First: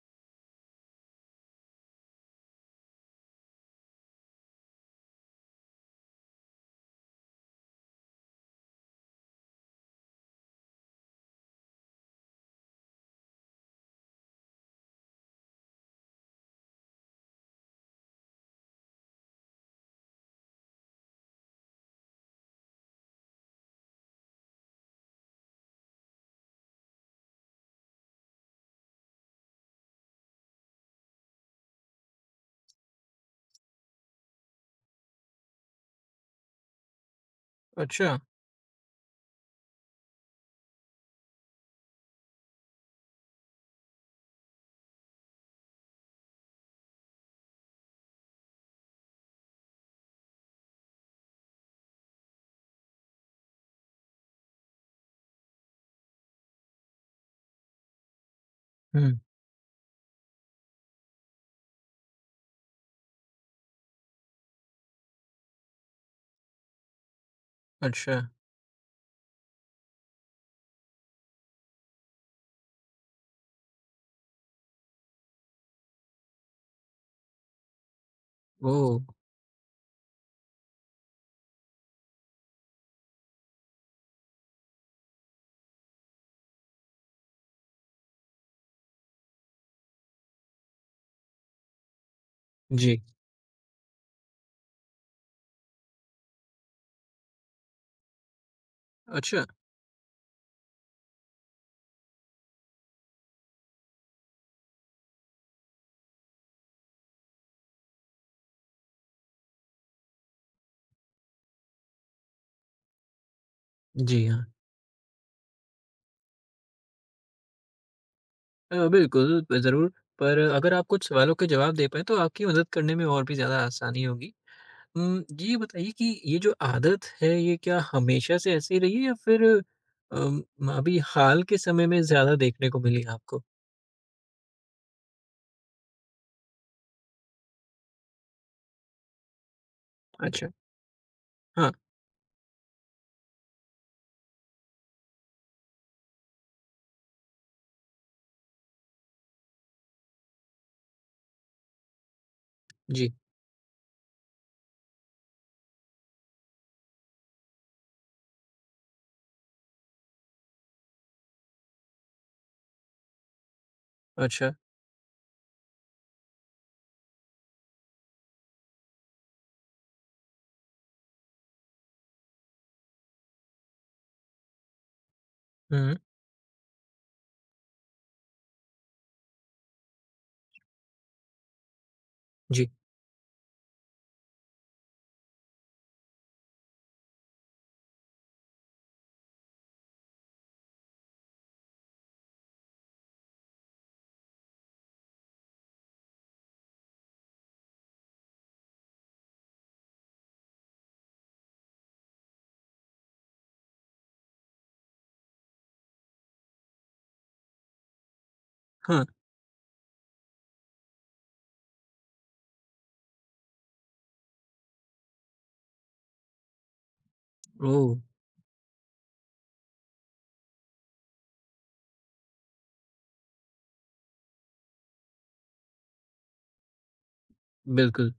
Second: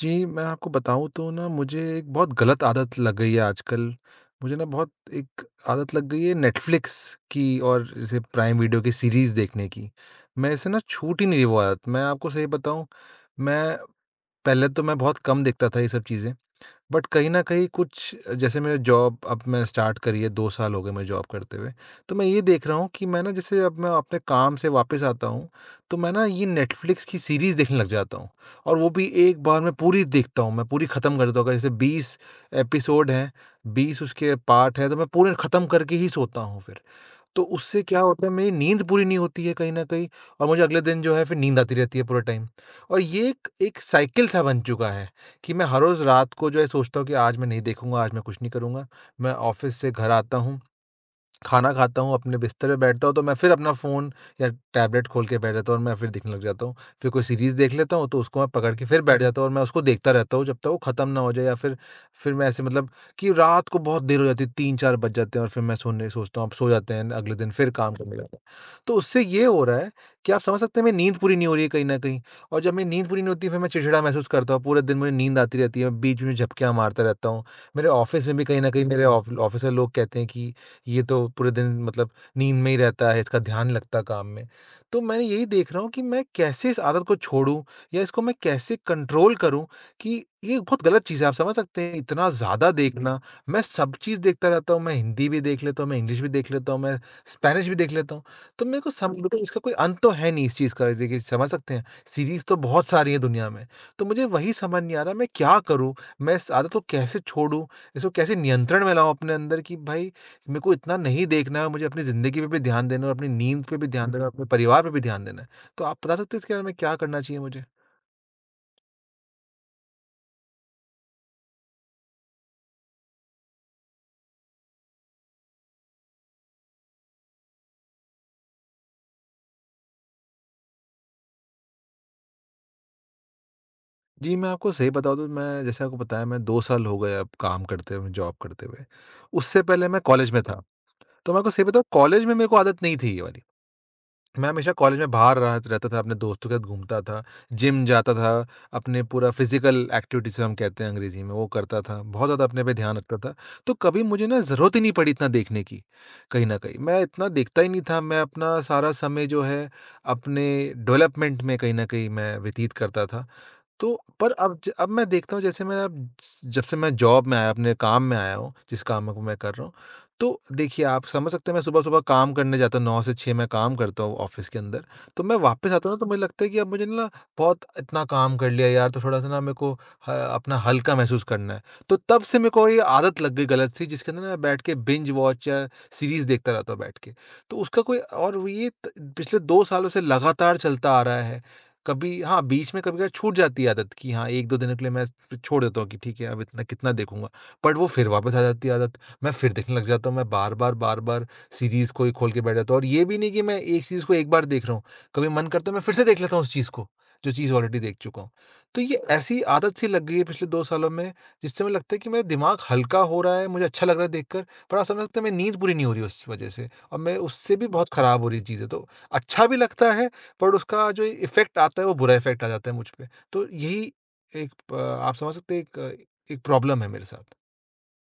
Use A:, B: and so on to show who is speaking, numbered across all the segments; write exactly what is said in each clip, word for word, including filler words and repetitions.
A: जी, मैं आपको बताऊँ तो ना मुझे एक बहुत गलत आदत लग गई है आजकल। मुझे ना बहुत एक आदत लग गई है नेटफ्लिक्स की और जैसे प्राइम वीडियो की सीरीज़ देखने की। मेरे से ना छूट ही नहीं रही वो आदत। मैं आपको सही बताऊँ। मैं पहले तो मैं बहुत कम देखता था ये सब चीज़ें। बट कहीं न कहीं कुछ जैसे मैंने जॉब अब मैंने स्टार्ट करी है दो साल हो गए मैं जॉब करते हुए। तो मैं ये देख रहा हूँ कि मैं ना जैसे अब मैं अपने काम से वापस आता हूँ, तो मैं ना ये नेटफ्लिक्स की सीरीज़ देखने लग जाता हूँ और वो भी एक बार में पूरी देखता हूँ, मैं पूरी खत्म कर देता हूँ। अगर जैसे बीस एपिसोड हैं, बीस उसके पार्ट हैं, तो मैं पूरे खत्म करके ही सोता हूँ फिर। तो उससे क्या
B: अच्छा।
A: होता है, मेरी नींद पूरी नहीं होती है कहीं न कहीं, और मुझे अगले दिन जो है फिर नींद आती रहती है पूरे टाइम। और ये एक एक साइकिल सा बन चुका है कि मैं हर रोज़ रात को जो है सोचता हूँ कि आज मैं नहीं देखूँगा, आज मैं कुछ नहीं करूँगा। मैं ऑफ़िस से घर आता हूँ, खाना खाता हूँ, अपने बिस्तर पे बैठता हूँ, तो मैं फिर अपना फ़ोन या टैबलेट खोल के बैठ जाता हूँ और मैं फिर देखने लग जाता हूँ। फिर कोई सीरीज़ देख लेता हूँ, तो उसको मैं पकड़ के फिर
B: हुँ।
A: बैठ जाता हूँ और मैं उसको देखता रहता हूँ, जब तक वो खत्म ना हो जाए। या फिर फिर मैं ऐसे मतलब कि रात को बहुत देर हो जाती है, तीन चार बज जाते हैं और फिर मैं सोने सोचता हूँ, अब सो जाते हैं, अगले दिन फिर काम करने
B: अच्छा।
A: लगते हैं। तो उससे ये हो रहा है कि आप समझ सकते हैं, मेरी नींद पूरी नहीं हो रही है कहीं न कहीं, और जब मेरी नींद पूरी नहीं होती है, फिर मैं चिड़चिड़ा महसूस करता हूँ। पूरे दिन मुझे नींद आती रहती है, मैं बीच में झपकियाँ मारता रहता हूँ। मेरे ऑफ़िस में भी कहीं न कहीं
B: ओह!
A: मेरे ऑफ़ ऑफ़िस के लोग कहते हैं कि ये तो पूरे दिन मतलब नींद में ही रहता है, इसका ध्यान लगता काम में। तो मैं यही देख रहा हूँ कि मैं कैसे इस आदत को छोड़ूँ या इसको मैं कैसे कंट्रोल करूँ, कि ये बहुत गलत चीज़ है, आप समझ सकते हैं इतना ज़्यादा
B: जी।
A: देखना। मैं सब चीज़ देखता रहता हूँ, मैं हिंदी भी देख लेता हूँ, मैं इंग्लिश भी देख लेता हूँ, मैं स्पेनिश भी देख लेता हूँ। तो मेरे को सम बिल्कुल
B: अच्छा।
A: इसका कोई अंत तो है नहीं इस चीज़ का, देखिए समझ सकते हैं, सीरीज़ तो बहुत सारी हैं दुनिया में। तो मुझे वही समझ नहीं आ रहा मैं क्या करूँ? मैं इस आदत को कैसे छोड़ूँ? इसको कैसे नियंत्रण में लाऊँ अपने अंदर कि भाई मेरे को इतना नहीं देखना है, मुझे अपनी ज़िंदगी पे भी ध्यान देना है और अपनी नींद पे भी ध्यान देना
B: जी
A: है, हुँ।
B: हाँ।
A: अपने परिवार पे भी ध्यान देना है। तो आप बता सकते हैं इसके बारे में क्या करना चाहिए मुझे?
B: अ, बिल्कुल, ब ज़रूर, पर अगर आप कुछ सवालों के जवाब दे पाएँ, तो आपकी मदद करने में और भी ज़्यादा आसानी होगी। उम, ये बताइए कि ये जो आदत है, ये क्या हमेशा से ऐसे ही रही है, या फिर अम, अभी हाल के समय में ज़्यादा देखने को मिली आपको?
A: जी, मैं आपको सही बताऊँ तो मैं जैसे आपको बताया मैं दो साल हो गए अब काम करते हुए, जॉब करते हुए। उससे पहले मैं कॉलेज में
B: अच्छा।
A: था। तो मैं आपको सही
B: हाँ।
A: बताऊँ, कॉलेज में मेरे को आदत नहीं थी ये वाली। मैं हमेशा कॉलेज में बाहर रहा रहता था, अपने दोस्तों के साथ घूमता था, जिम जाता था, अपने पूरा फिज़िकल एक्टिविटी जिसे हम कहते हैं अंग्रेज़ी में, वो करता था। बहुत ज़्यादा अपने पे ध्यान
B: जी।
A: रखता था। तो कभी मुझे ना ज़रूरत ही नहीं पड़ी इतना देखने की, कहीं न कहीं। मैं इतना देखता ही नहीं था, मैं अपना सारा समय जो है, अपने डेवलपमेंट में कहीं न कहीं मैं व्यतीत करता था। तो पर
B: अच्छा।
A: अब ज अब मैं देखता हूँ जैसे मैं अब जब से मैं जॉब में आया, अपने काम में आया हूँ, जिस काम को मैं कर रहा हूँ, तो देखिए आप समझ सकते हैं मैं सुबह-सुबह काम करने जाता हूँ, नौ से छह मैं काम करता हूँ ऑफ़िस के अंदर। तो मैं वापस आता हूँ
B: हुँ।
A: ना, तो मुझे लगता है कि अब मुझे ना बहुत इतना काम कर लिया यार, तो थोड़ा-सा ना मेरे को ह अपना हल्का महसूस करना है। तो तब से मेरे को
B: जी।
A: ये आदत लग गई गलत सी, जिसके अंदर ना मैं बैठ के बिंज वॉच या सीरीज़ देखता रहता हूँ बैठ के। तो उसका कोई और ये त पिछले दो सालों से लगातार चलता आ रहा है। कभी हाँ, बीच में कभी-कभार छूट जाती है आदत कि हाँ, एक दो दिनों के लिए मैं फिर छोड़ देता हूँ कि ठीक है, अब इतना कितना देखूँगा। बट वो फिर वापस आ जाती है आदत, मैं फिर देखने लग जाता हूँ, मैं बार-बार, बार-बार सीरीज़ को ही खोल के बैठ जाता हूँ, और ये भी नहीं कि मैं एक चीज़ को एक बार देख रहा हूँ, कभी मन करता है मैं फिर से देख लेता हूँ उस चीज़ को, जो चीज़ ऑलरेडी देख चुका हूँ। तो ये
B: हाँ।
A: ऐसी आदत सी लग गई है पिछले दो सालों में, जिससे मुझे लगता है कि मेरा दिमाग हल्का हो रहा है, मुझे अच्छा लग रहा है देखकर, पर आप समझ सकते हैं मेरी नींद पूरी नहीं हो रही है उस वजह से, और मैं उससे भी बहुत
B: ओह!
A: खराब हो रही चीज़ है। तो अच्छा भी लगता है, बट उसका जो इफ़ेक्ट आता है वो बुरा इफ़ेक्ट आ जाता है मुझ पे। तो यही एक प आप समझ सकते हैं एक एक प्रॉब्लम है मेरे साथ।
B: बिल्कुल।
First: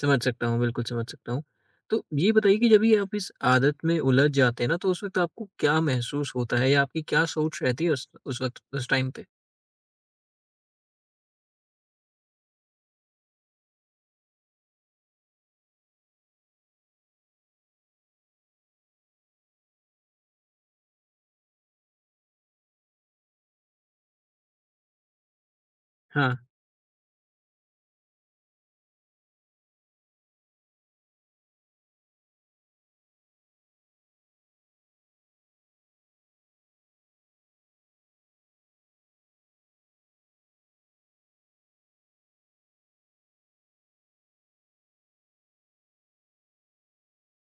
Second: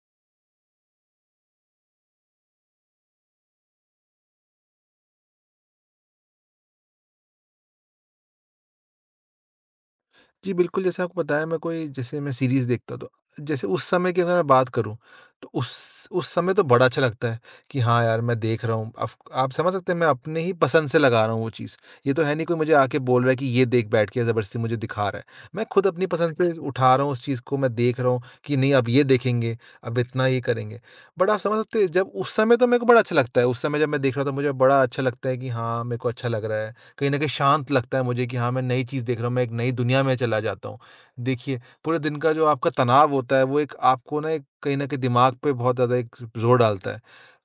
B: समझ सकता हूँ, बिल्कुल समझ सकता हूँ। तो ये बताइए कि जब ये आप इस आदत में उलझ जाते हैं ना, तो उस वक़्त आपको क्या महसूस होता है, या आपकी क्या सोच रहती है उस उस वक़्त, उस टाइम पे?
A: जी, बिल्कुल, जैसे आपको बताया, मैं कोई जैसे मैं सीरीज़ देखता हूं, तो जैसे उस समय की अगर मैं बात करूँ, तो उस उस समय तो बड़ा अच्छा लगता है कि हाँ यार, मैं देख रहा हूँ। अब आप समझ सकते हैं मैं अपने ही पसंद से लगा रहा हूँ वो चीज़। ये तो है नहीं कोई मुझे आके बोल रहा है कि ये देख, बैठ के ज़बरदस्ती मुझे दिखा रहा है। मैं खुद अपनी पसंद
B: हाँ।
A: से उठा रहा हूँ उस चीज़ को, मैं देख रहा हूँ कि नहीं अब ये देखेंगे, अब इतना ये करेंगे। बट आप समझ सकते हैं जब उस समय तो मेरे को बड़ा अच्छा लगता है। उस समय जब मैं देख रहा था मुझे बड़ा अच्छा लगता है कि हाँ, मेरे को अच्छा लग रहा है। कहीं न कहीं शांत लगता है मुझे कि हाँ, मैं नई चीज़ देख रहा हूँ, मैं एक नई दुनिया में चला जाता हूँ। देखिए, पूरे दिन का जो आपका तनाव होता है, वो एक आपको ना एक कहीं न कहीं दिमाग पे बहुत ज़्यादा एक ज़ोर डालता है,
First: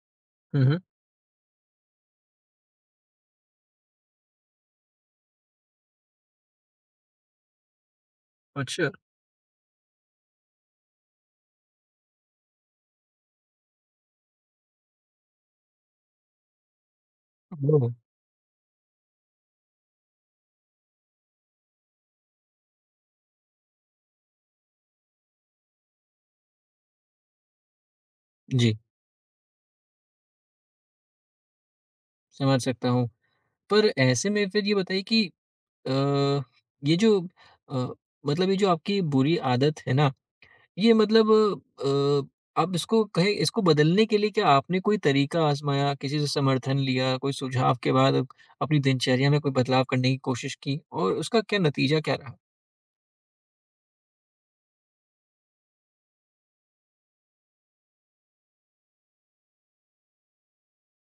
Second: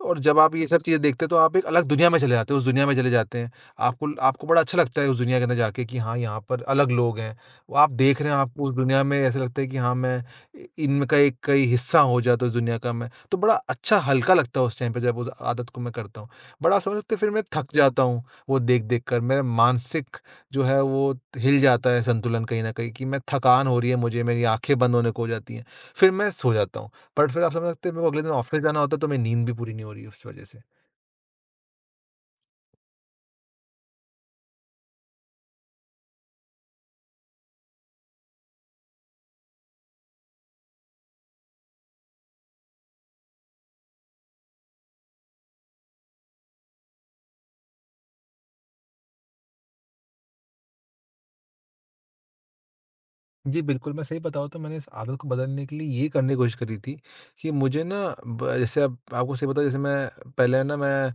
A: और जब आप
B: हुँ,
A: ये सब
B: हुँ।
A: चीज़ें देखते हैं, तो आप एक अलग दुनिया में चले जाते हैं, उस दुनिया में चले जाते हैं। आपको आपको बड़ा अच्छा लगता है उस दुनिया के अंदर जाके कि हाँ, यहाँ पर अलग लोग हैं। वो आप देख रहे हैं, आपको उस
B: अच्छा।
A: दुनिया में ऐसा लगता है कि हाँ, मैं इ इनका एक कहीं हिस्सा हो जाता हूँ, इस दुनिया का मैं। तो बड़ा अच्छा हल्का लगता है उस टाइम पे जब उस आदत को मैं करता हूँ। बड़ा आप समझ सकते हैं, फिर मैं थक
B: ओह!
A: जाता हूँ। वो देख-देख कर मेरा मानसिक जो है वो हिल जाता है संतुलन कहीं न कहीं, कि मैं थकान हो रही है मुझे, मेरी आँखें बंद होने को हो जाती हैं। फिर मैं सो जाता हूँ। बट फिर आप समझ सकते हैं मेरे को अगले दिन ऑफ़िस
B: जी,
A: जाना होता है, तो मेरी नींद भी पूरी नहीं हो रही है उस वज़ह से।
B: समझ सकता हूँ। पर ऐसे में फिर ये बताइए कि अ, ये जो अ, मतलब, ये जो आपकी बुरी आदत है ना, ये मतलब अ, आप इसको कहें, इसको बदलने के लिए क्या आपने कोई तरीका आज़माया, किसी से समर्थन लिया, कोई सुझाव के बाद अप अपनी दिनचर्या में कोई बदलाव करने की कोशिश की, और उसका क्या नतीजा क्या रहा?
A: जी, बिल्कुल, मैं सही बताऊँ तो मैंने इस आदत को बदलने के लिए ये करने की कोशिश करी थी, कि मुझे ना ब जैसे अब आपको सही बताऊँ, जैसे मैं पहले ना मैं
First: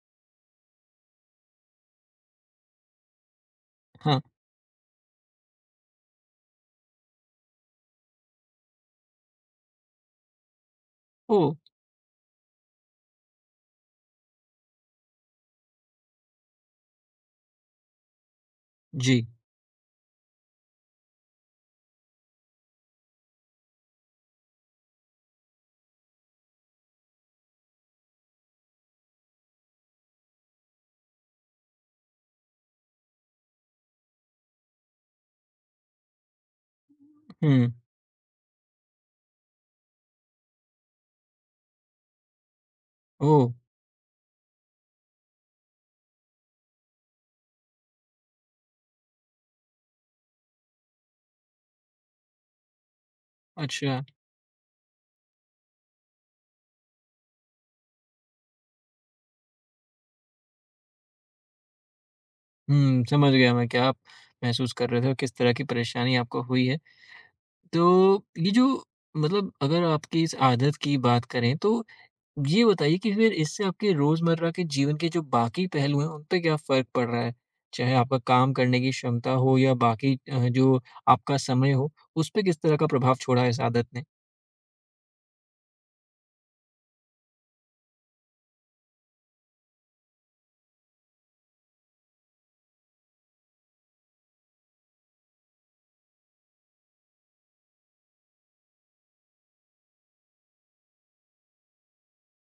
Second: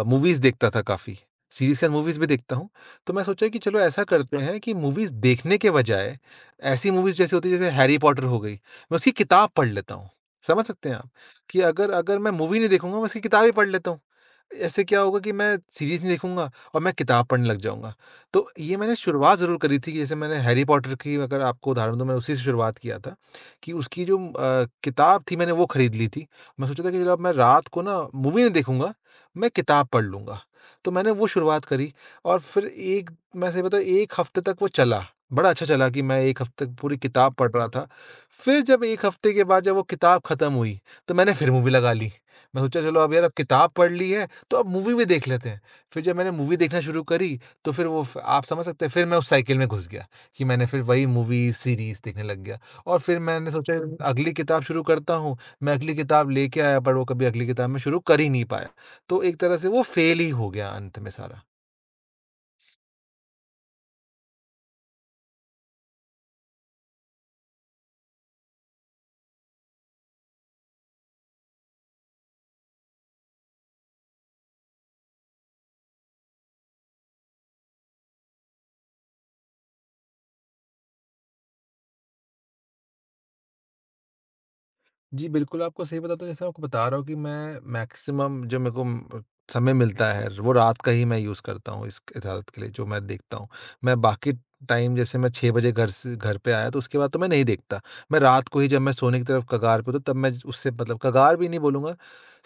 A: अ, मूवीज़ देखता था काफ़ी, सीरीज़ के साथ मूवीज़ भी देखता हूँ। तो मैं सोचा कि चलो ऐसा
B: हाँ।
A: करते हैं कि मूवीज़ देखने के बजाय, ऐसी मूवीज़ जैसे होती है जैसे हैरी पॉटर हो गई, मैं उसकी किताब पढ़ लेता हूँ। समझ सकते हैं आप?
B: ओह!
A: कि अगर अगर मैं मूवी नहीं देखूँगा मैं उसकी किताब ही पढ़ लेता हूँ। ऐसे क्या होगा कि मैं सीरीज़ नहीं देखूँगा और मैं किताब पढ़ने लग जाऊँगा। तो ये मैंने
B: जी।
A: शुरुआत ज़रूर करी थी, कि जैसे मैंने हैरी पॉटर की, अगर आपको उदाहरण दूँ, मैं उसी से शुरुआत किया था, कि उसकी जो अ, किताब थी मैंने वो खरीद ली थी। मैं सोचा था कि चलो अब मैं रात को ना मूवी नहीं देखूँगा, मैं किताब पढ़ लूँगा। तो मैंने वो शुरुआत करी और फिर एक मैं सही बताऊँ एक हफ़्ते तक वो चला। बड़ा अच्छा चला कि मैं एक हफ़्ते तक पूरी किताब पढ़ रहा
B: हुँ,
A: था। फिर जब एक हफ़्ते के बाद जब वो किताब ख़त्म हुई, तो मैंने फिर मूवी लगा ली। मैं सोचा चलो अब यार अब
B: ओह!
A: किताब पढ़ ली है, तो अब मूवी भी देख लेते हैं। फिर जब मैंने मूवी देखना शुरू करी, तो फिर वो फ आप समझ सकते हैं फिर मैं उस साइकिल में घुस गया, कि मैंने फिर वही मूवीज़, सीरीज़ देखने लग गया, और फिर मैंने सोचा
B: अच्छा।
A: अगली किताब शुरू करता हूँ, मैं अगली किताब लेके आया पर वो कभी अगली किताब मैं शुरू कर ही नहीं पाया। तो एक तरह से वो फ़ेल ही हो गया अंत में सारा।
B: हुँ, समझ गया मैं क्या आप महसूस कर रहे थे और किस तरह की परेशानी आपको हुई है। तो ये जो मतलब, अगर आपकी इस आदत की बात करें, तो ये बताइए कि फिर इससे आपके रोजमर्रा के जीवन के जो बाकी पहलू हैं, उन पे क्या फ़र्क पड़ रहा है? चाहे आपका काम करने की क्षमता हो, या बाकी अ, जो आपका समय हो, उस पे किस तरह का प्रभाव छोड़ा है इस आदत ने?
A: जी, बिल्कुल, आपको सही बताऊँ तो जैसे मैं आपको बता रहा हूँ कि मैं मैक्सिमम जो मेरे को म समय मिलता है, वो रात का ही मैं यूज़ करता हूँ इस इजाज़त के लिए जो मैं देखता हूँ। मैं बाकी टाइम जैसे मैं छह बजे घर से घर पे आया, तो उसके बाद तो मैं नहीं देखता। मैं रात को ही जब मैं सोने की तरफ कगार पे होता हूँ, तब मैं उससे मतलब कगार भी नहीं बोलूँगा,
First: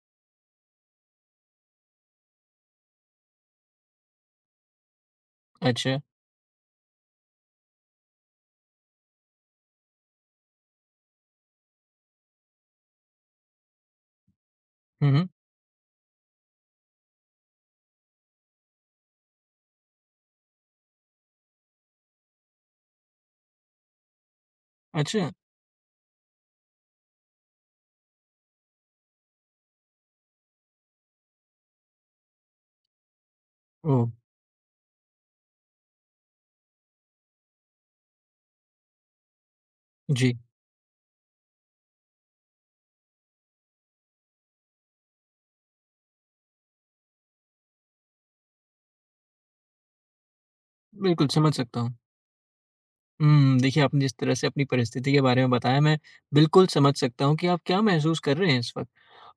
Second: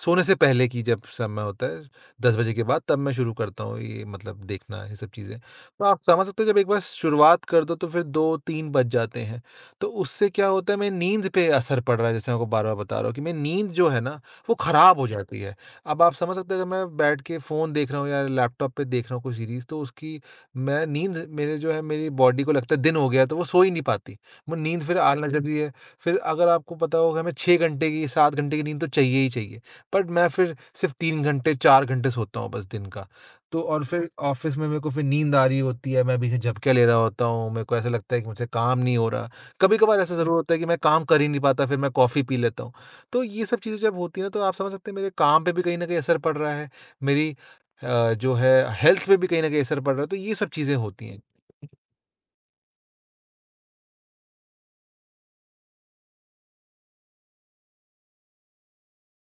A: सोने से पहले की जब समय होता है दस बजे के बाद, तब मैं शुरू करता हूँ ये मतलब देखना ये सब चीज़ें। तो
B: अच्छा।
A: आप समझ सकते हो, जब एक बार शुरुआत कर दो तो फिर दो तीन बज जाते हैं। तो उससे क्या होता है, मेरी नींद पे असर पड़ रहा है, जैसे मैं आपको बार-बार बता रहा हूँ कि मेरी नींद जो है ना, वो खराब हो
B: हुँ, हुँ।
A: जाती है। अब आप समझ सकते हैं अगर मैं बैठ के फ़ोन देख रहा हूँ या लैपटॉप पे देख रहा हूँ कोई सीरीज़, तो उसकी मैं नींद मेरे जो है मेरी बॉडी को लगता है दिन हो गया है, तो वो सो ही नहीं पाती। वो नींद फिर आने
B: अच्छा।
A: लग जाती है। फिर अगर आपको पता होगा हमें छह घंटे की, सात घंटे की नींद तो चाहिए ही चाहिए, बट मैं फिर सिर्फ़ तीन घंटे, चार घंटे सोता हूँ बस दिन का। तो और
B: ओह!
A: फिर ऑफ़िस में मेरे को फिर नींद आ रही होती है, मैं बीच में झपकियाँ ले रहा होता हूँ, मेरे को ऐसा लगता है कि मुझसे काम नहीं हो रहा। कभी-कभार ऐसा
B: जी,
A: ज़रूर होता है कि मैं काम कर ही नहीं पाता, फिर मैं कॉफ़ी पी लेता हूँ। तो ये सब चीज़ें जब होती हैं ना, तो आप समझ सकते हैं मेरे काम पे भी कहीं न कहीं असर पड़ रहा है, मेरी अ, जो है हेल्थ पे भी कहीं न कहीं असर पड़ रहा है, तो ये सब चीज़ें होती हैं।
B: बिल्कुल समझ सकता हूँ। हुँ, देखिए, आपने जिस तरह से अपनी परिस्थिति के बारे में बताया, मैं बिल्कुल समझ सकता हूँ कि आप क्या महसूस कर रहे हैं इस वक़्त।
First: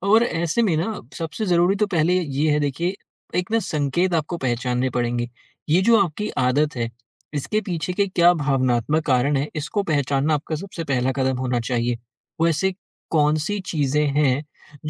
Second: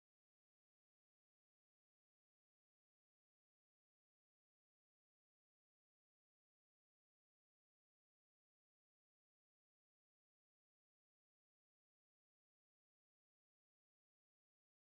B: और ऐसे में ना, सबसे ज़रूरी तो पहले ये है, देखिए, एक ना संकेत आपको पहचानने पड़ेंगे। ये जो आपकी आदत है, इसके पीछे के क्या भावनात्मक कारण हैं, इसको पहचानना आपका सबसे पहला कदम होना चाहिए। वैसे कौन-सी चीज़ें हैं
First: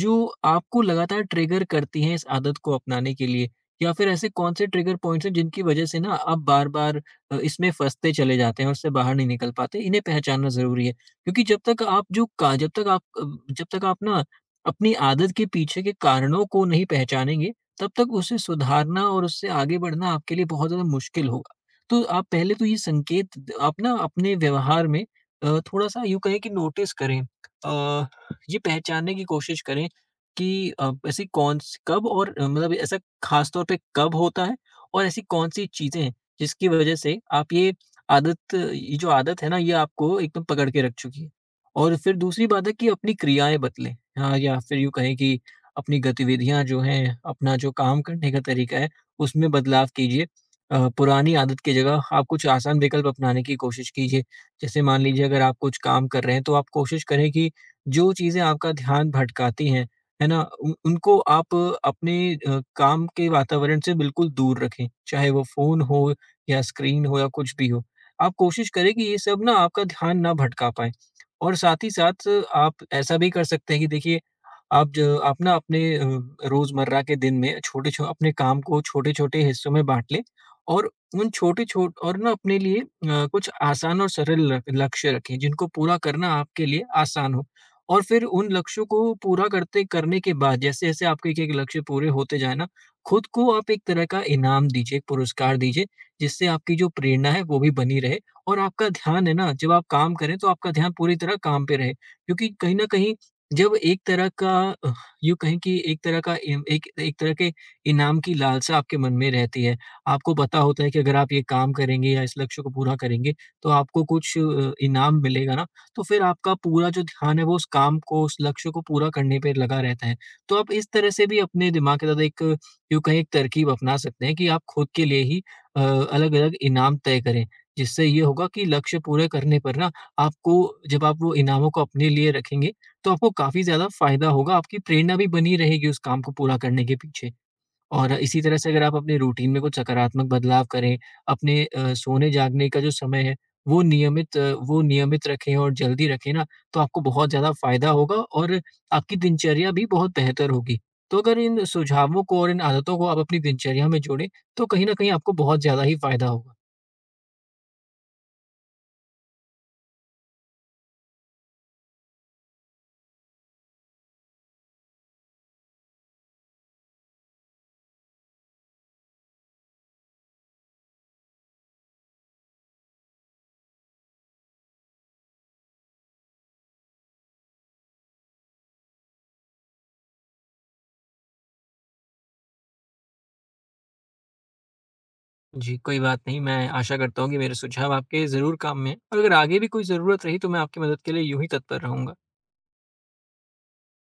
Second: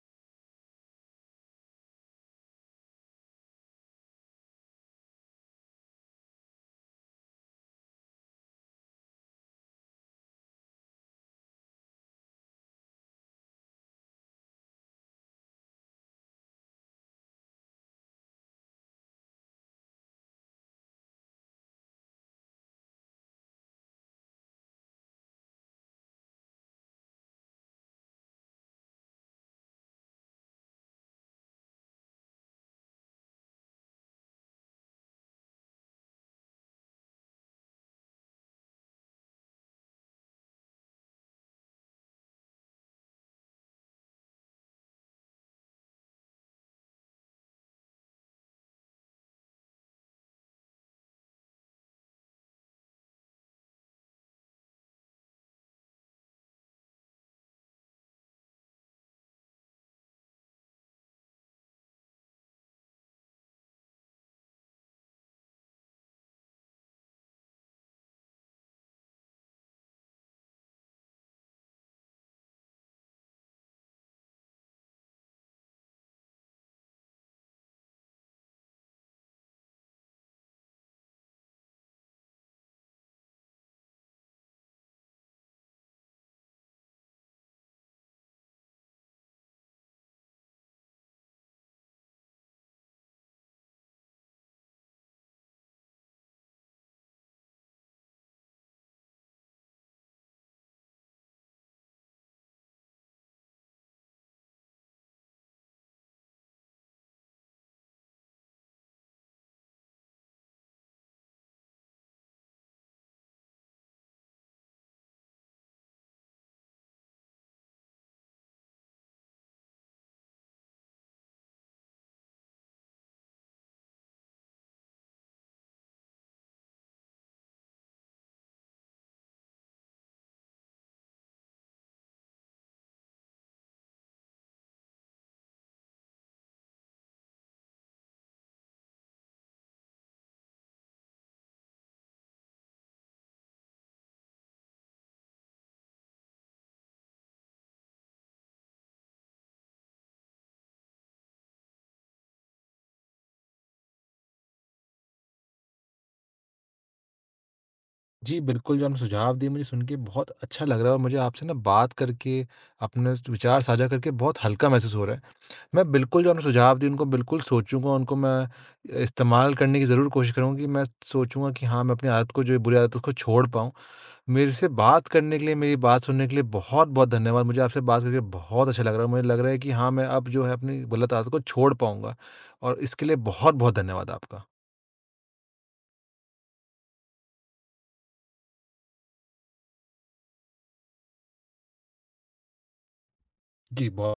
B: जो आपको लगातार ट्रिगर करती हैं इस आदत को अपनाने के लिए? या फिर ऐसे कौन से ट्रिगर पॉइंट्स हैं जिनकी वजह से ना आप बार-बार अ, इसमें फँसते चले जाते हैं और उससे बाहर नहीं निकल पाते, इन्हें पहचानना ज़रूरी है। क्योंकि जब तक आप जो का जब तक आप अ, जब तक आप ना अपनी आदत के पीछे के कारणों को नहीं पहचानेंगे, तब तक उसे सुधारना और उससे आगे बढ़ना आपके लिए बहुत ज़्यादा मुश्किल होगा। तो आप पहले तो ये संकेत द आप ना अपने व्यवहार में अ, थोड़ा-सा यूँ कहें कि नोटिस करें। अ, ये पहचानने की कोशिश करें कि अ, ऐसी कौन-सी, कब और अ, मतलब, ऐसा ख़ास तौर पे कब होता है, और ऐसी कौन-सी चीज़ें हैं जिसकी वजह से आप ये आदत ये जो आदत है ना, ये आपको एकदम पकड़ के रख चुकी है। और फिर दूसरी बात है कि अपनी क्रियाएँ बदलें। हाँ, या फिर यूँ कहें कि अपनी गतिविधियाँ जो हैं, अपना जो काम करने का तरीका है, उसमें बदलाव कीजिए। अ, पुरानी आदत की जगह आप कुछ आसान विकल्प अपनाने की कोशिश कीजिए। जैसे मान लीजिए, अगर आप कुछ काम कर रहे हैं, तो आप कोशिश करें कि जो चीज़ें आपका ध्यान भटकाती हैं, है ना? उन उनको आप अपने अ, काम के वातावरण से बिल्कुल दूर रखें। चाहे वो फ़ोन हो, या स्क्रीन हो, या कुछ भी हो। आप कोशिश करें कि ये सब ना आपका ध्यान ना भटका पाएँ, और साथ ही साथ आप ऐसा भी कर सकते हैं कि देखिए, आप ज आप ना अपने अ, रोज़मर्रा के दिन में छोटे छो अपने काम को छोटे-छोटे हिस्सों में बाँट लें, और उन छोटे छो और ना अपने लिए अ, कुछ आसान और सरल ल लक्ष्य रखें जिनको पूरा करना आपके लिए आसान हो। और फिर उन लक्ष्यों को पूरा करते करने के बाद, जैसे-जैसे आपके एक-एक लक्ष्य पूरे होते जाएँ ना, खुद को आप एक तरह का इनाम दीजिए, एक पुरस्कार दीजिए, जिससे आपकी जो प्रेरणा है वो भी बनी रहे, और आपका ध्यान है ना, जब आप काम करें तो आपका ध्यान पूरी तरह काम पे रहे, क्योंकि कहीं न कहीं जब एक तरह का अ, यूँ कहें कि एक तरह का इम एक एक तरह के इनाम की लालसा आपके मन में रहती है। आपको पता होता है कि अगर आप ये काम करेंगे या इस लक्ष्य को पूरा करेंगे, तो आपको कुछ अ, इनाम मिलेगा ना, तो फिर आपका पूरा जो ध्यान है, वो उस काम को, उस लक्ष्य को पूरा करने पे लगा रहता है। तो आप इस तरह से भी अपने दिमाग के साथ एक यूँ कहें, एक तरकीब अपना सकते हैं कि आप खुद के लिए ही अ, अलग-अलग इनाम तय करें। जिससे ये होगा कि लक्ष्य पूरे करने पर ना, आपको, जब आप वो इनामों को अपने लिए रखेंगे, तो आपको काफ़ी ज़्यादा फ़ायदा होगा, आपकी प्रेरणा भी बनी रहेगी उस काम को पूरा करने के पीछे। और इसी तरह से, अगर आप अपने रूटीन में कुछ सकारात्मक बदलाव करें, अपने अ, सोने-जागने का जो समय है, वो नियमित अ, वो नियमित रखें और जल्दी रखें ना, तो आपको बहुत ज़्यादा फ़ायदा होगा, और आपकी दिनचर्या भी बहुत बेहतर होगी। तो अगर इन सुझावों को और इन आदतों को आप अपनी दिनचर्या में जोड़ें, तो कहीं न कहीं आपको बहुत ज़्यादा ही फ़ायदा होगा।
A: जी, बिल्कुल, जो आपने सुझाव दिए मुझे सुन के बहुत अच्छा लग रहा है, और मुझे आपसे ना बात करके, अपने स विचार साझा करके बहुत हल्का महसूस हो रहा है। मैं बिल्कुल जो आपने सुझाव दिए उनको बिल्कुल सोचूँगा, उनको मैं इस्तेमाल करने की ज़रूर कोशिश करूँगा, कि मैं सोचूँगा कि हाँ, मैं अपनी आदत को जो ये बुरी आदत है उसको छोड़ पाऊँ। मेरे से बात करने के लिए, मेरी बात सुनने के लिए बहुत-बहुत धन्यवाद। मुझे आपसे बात करके बहुत अच्छा लग रहा है। मुझे लग रहा है कि हाँ, मैं अब जो है अपनी गलत आदत को छोड़ पाऊँगा, और इसके लिए बहुत-बहुत धन्यवाद आपका।
B: जी, कोई बात नहीं। मैं आशा करता हूँ कि मेरे सुझाव आपके ज़रूर काम में आएँ, और अगर आगे भी कोई ज़रूरत रही तो मैं आपकी मदद के लिए यूँ ही तत्पर रहूँगा।
A: जी, बहुत